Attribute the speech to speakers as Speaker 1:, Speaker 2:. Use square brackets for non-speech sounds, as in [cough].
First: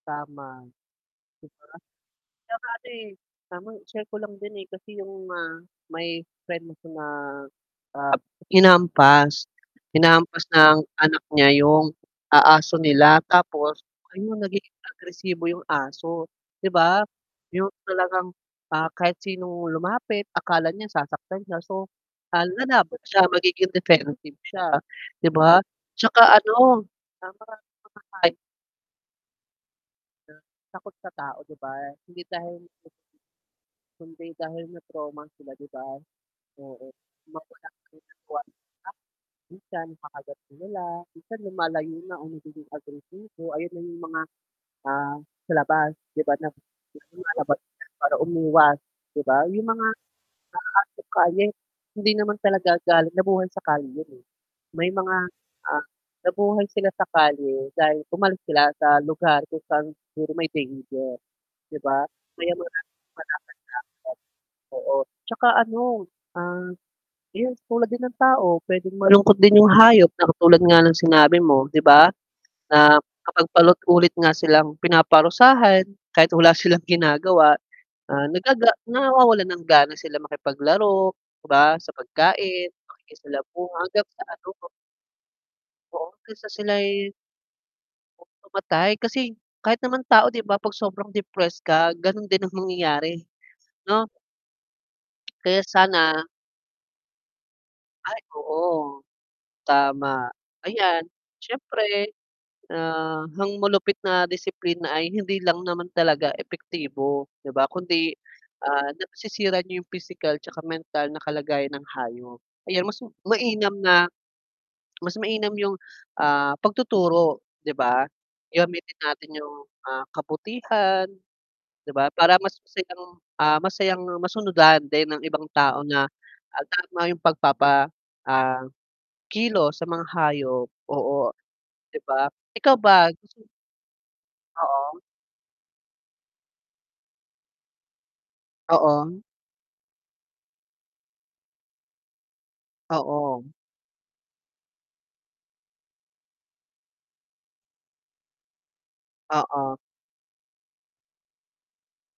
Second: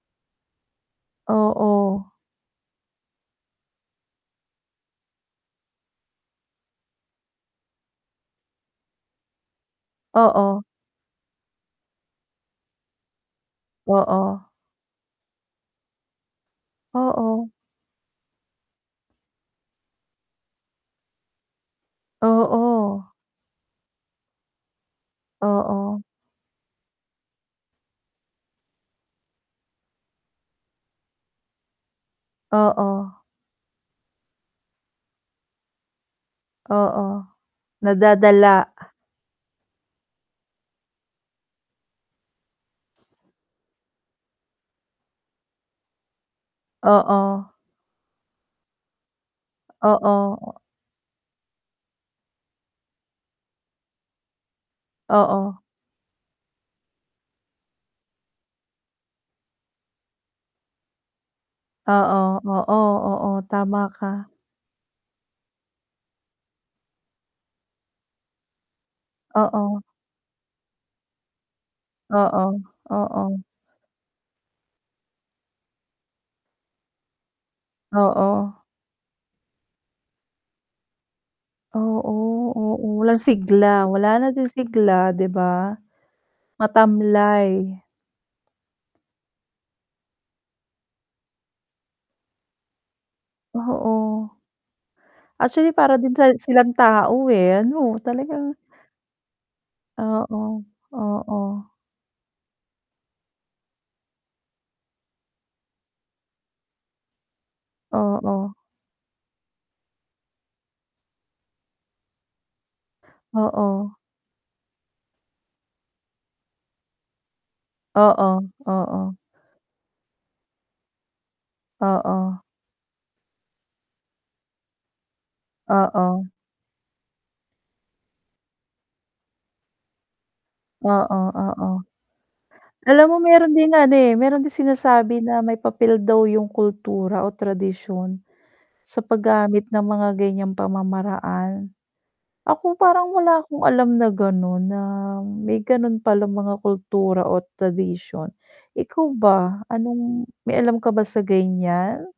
Speaker 1: Tama 'di ba.
Speaker 2: Oo.
Speaker 1: 'Tsaka ano eh, tamang i-share ko lang din eh, kasi yung ah may friend ako na, ah, hinampas. Hinahampas
Speaker 2: Oo.
Speaker 1: ng anak niya yung ah, aso nila, tapos ayun
Speaker 2: Oo.
Speaker 1: nagiging agresibo yung aso, 'di ba.
Speaker 2: Oo.
Speaker 1: Yung talagang, ah, kahit sinong lumapit akala niya sasaktan siya so, ah, lalaban
Speaker 2: Oo.
Speaker 1: siya magiging defensive siya 'di ba.
Speaker 2: Oo.
Speaker 1: 'Tsaka ano ah maraming mga hay na takot sa tao 'di ba, hindi dahil
Speaker 2: Oo.
Speaker 1: kundi dahil na-trauma sila 'di ba. Oo
Speaker 2: Oo
Speaker 1: [unintelligible]
Speaker 2: nadadala.
Speaker 1: minsan kakagat sila la, minsan lumalayo na o nagiging agresibo, ayun na yung mga, ah, sa labas 'di ba na
Speaker 2: Oo.
Speaker 1: lumalabas para umiwas 'di ba. Yung mga
Speaker 2: Oo.
Speaker 1: asong kalye hindi naman talaga galing nabuhay sa kalye yun eh. May mga,
Speaker 2: Oo.
Speaker 1: ah, nabuhay sila sa kalye dahil umalis sila sa lugar kung saan siguro may danger. 'Di ba
Speaker 2: Oo,
Speaker 1: kaya
Speaker 2: oo,
Speaker 1: maraming
Speaker 2: oo,
Speaker 1: palakad-lakad.
Speaker 2: tama ka.
Speaker 1: Oo, 'tsaka ano, ah, yes tulad din ng tao pwedeng malungkot din yung
Speaker 2: Oo.
Speaker 1: hayop na katulad nga ng sinabi mo 'di ba,
Speaker 2: Oo,
Speaker 1: na
Speaker 2: oo.
Speaker 1: kapag paulit ulit nga silang pinaparusahan kahit wala silang ginagawa, ah,
Speaker 2: Oo.
Speaker 1: nagaga nawawalan ng gana sila makipaglaro, 'di ba sa
Speaker 2: Oo,
Speaker 1: pagkain,
Speaker 2: oo, walang
Speaker 1: pakikisalamuha,
Speaker 2: sigla
Speaker 1: hanggang
Speaker 2: wala
Speaker 1: sa
Speaker 2: na din
Speaker 1: ano ku.
Speaker 2: sigla 'di ba,
Speaker 1: Oo hanggang sa sila'y
Speaker 2: matamlay.
Speaker 1: Pu mamatay kasi kahit naman tao 'di ba, 'pag sobrang depressed ka, ganun din ang mangyayari 'no.
Speaker 2: Oo,
Speaker 1: Kaya
Speaker 2: actually para din
Speaker 1: sana.
Speaker 2: sa silang tao eh, ano
Speaker 1: Ay
Speaker 2: talagang.
Speaker 1: oo, tama,
Speaker 2: Oo,
Speaker 1: ayan
Speaker 2: oo.
Speaker 1: syempre ah, ang malupit na disiplina ay hindi lang naman talaga epektibo 'di ba, kundi
Speaker 2: Oo.
Speaker 1: ah, nasisira niya yung pIsikal 'tsaka mental na kalagayan ng hayop. Ayan mas mainam
Speaker 2: Oo.
Speaker 1: na mas mainam yung, ah, pagtuturo 'di ba.
Speaker 2: Oo,
Speaker 1: Gamitin
Speaker 2: oo.
Speaker 1: natin yung, ah, kabutihan 'di ba
Speaker 2: Oo.
Speaker 1: para mas masayang ah, masayang masunudan din ang ibang tao na,
Speaker 2: Oo.
Speaker 1: ah, tama yung pagpapa, ah, kilos sa mga hayop
Speaker 2: Oo,
Speaker 1: oo
Speaker 2: oo.
Speaker 1: 'di ba, ikaw
Speaker 2: Alam
Speaker 1: ba
Speaker 2: mo
Speaker 1: gusto
Speaker 2: meron ding ano eh, meron din
Speaker 1: Oo.
Speaker 2: sinasabi na may papel daw yung kultura o tradisyon sa
Speaker 1: Oo.
Speaker 2: pag-gamit ng mga ganyang pamamaraan. Ako parang wala
Speaker 1: Oo.
Speaker 2: akong alam na ganun na may ganun palang mga kultura o tradisyon. Ikaw ba,
Speaker 1: Oo.
Speaker 2: anong may alam ka ba sa ganyan?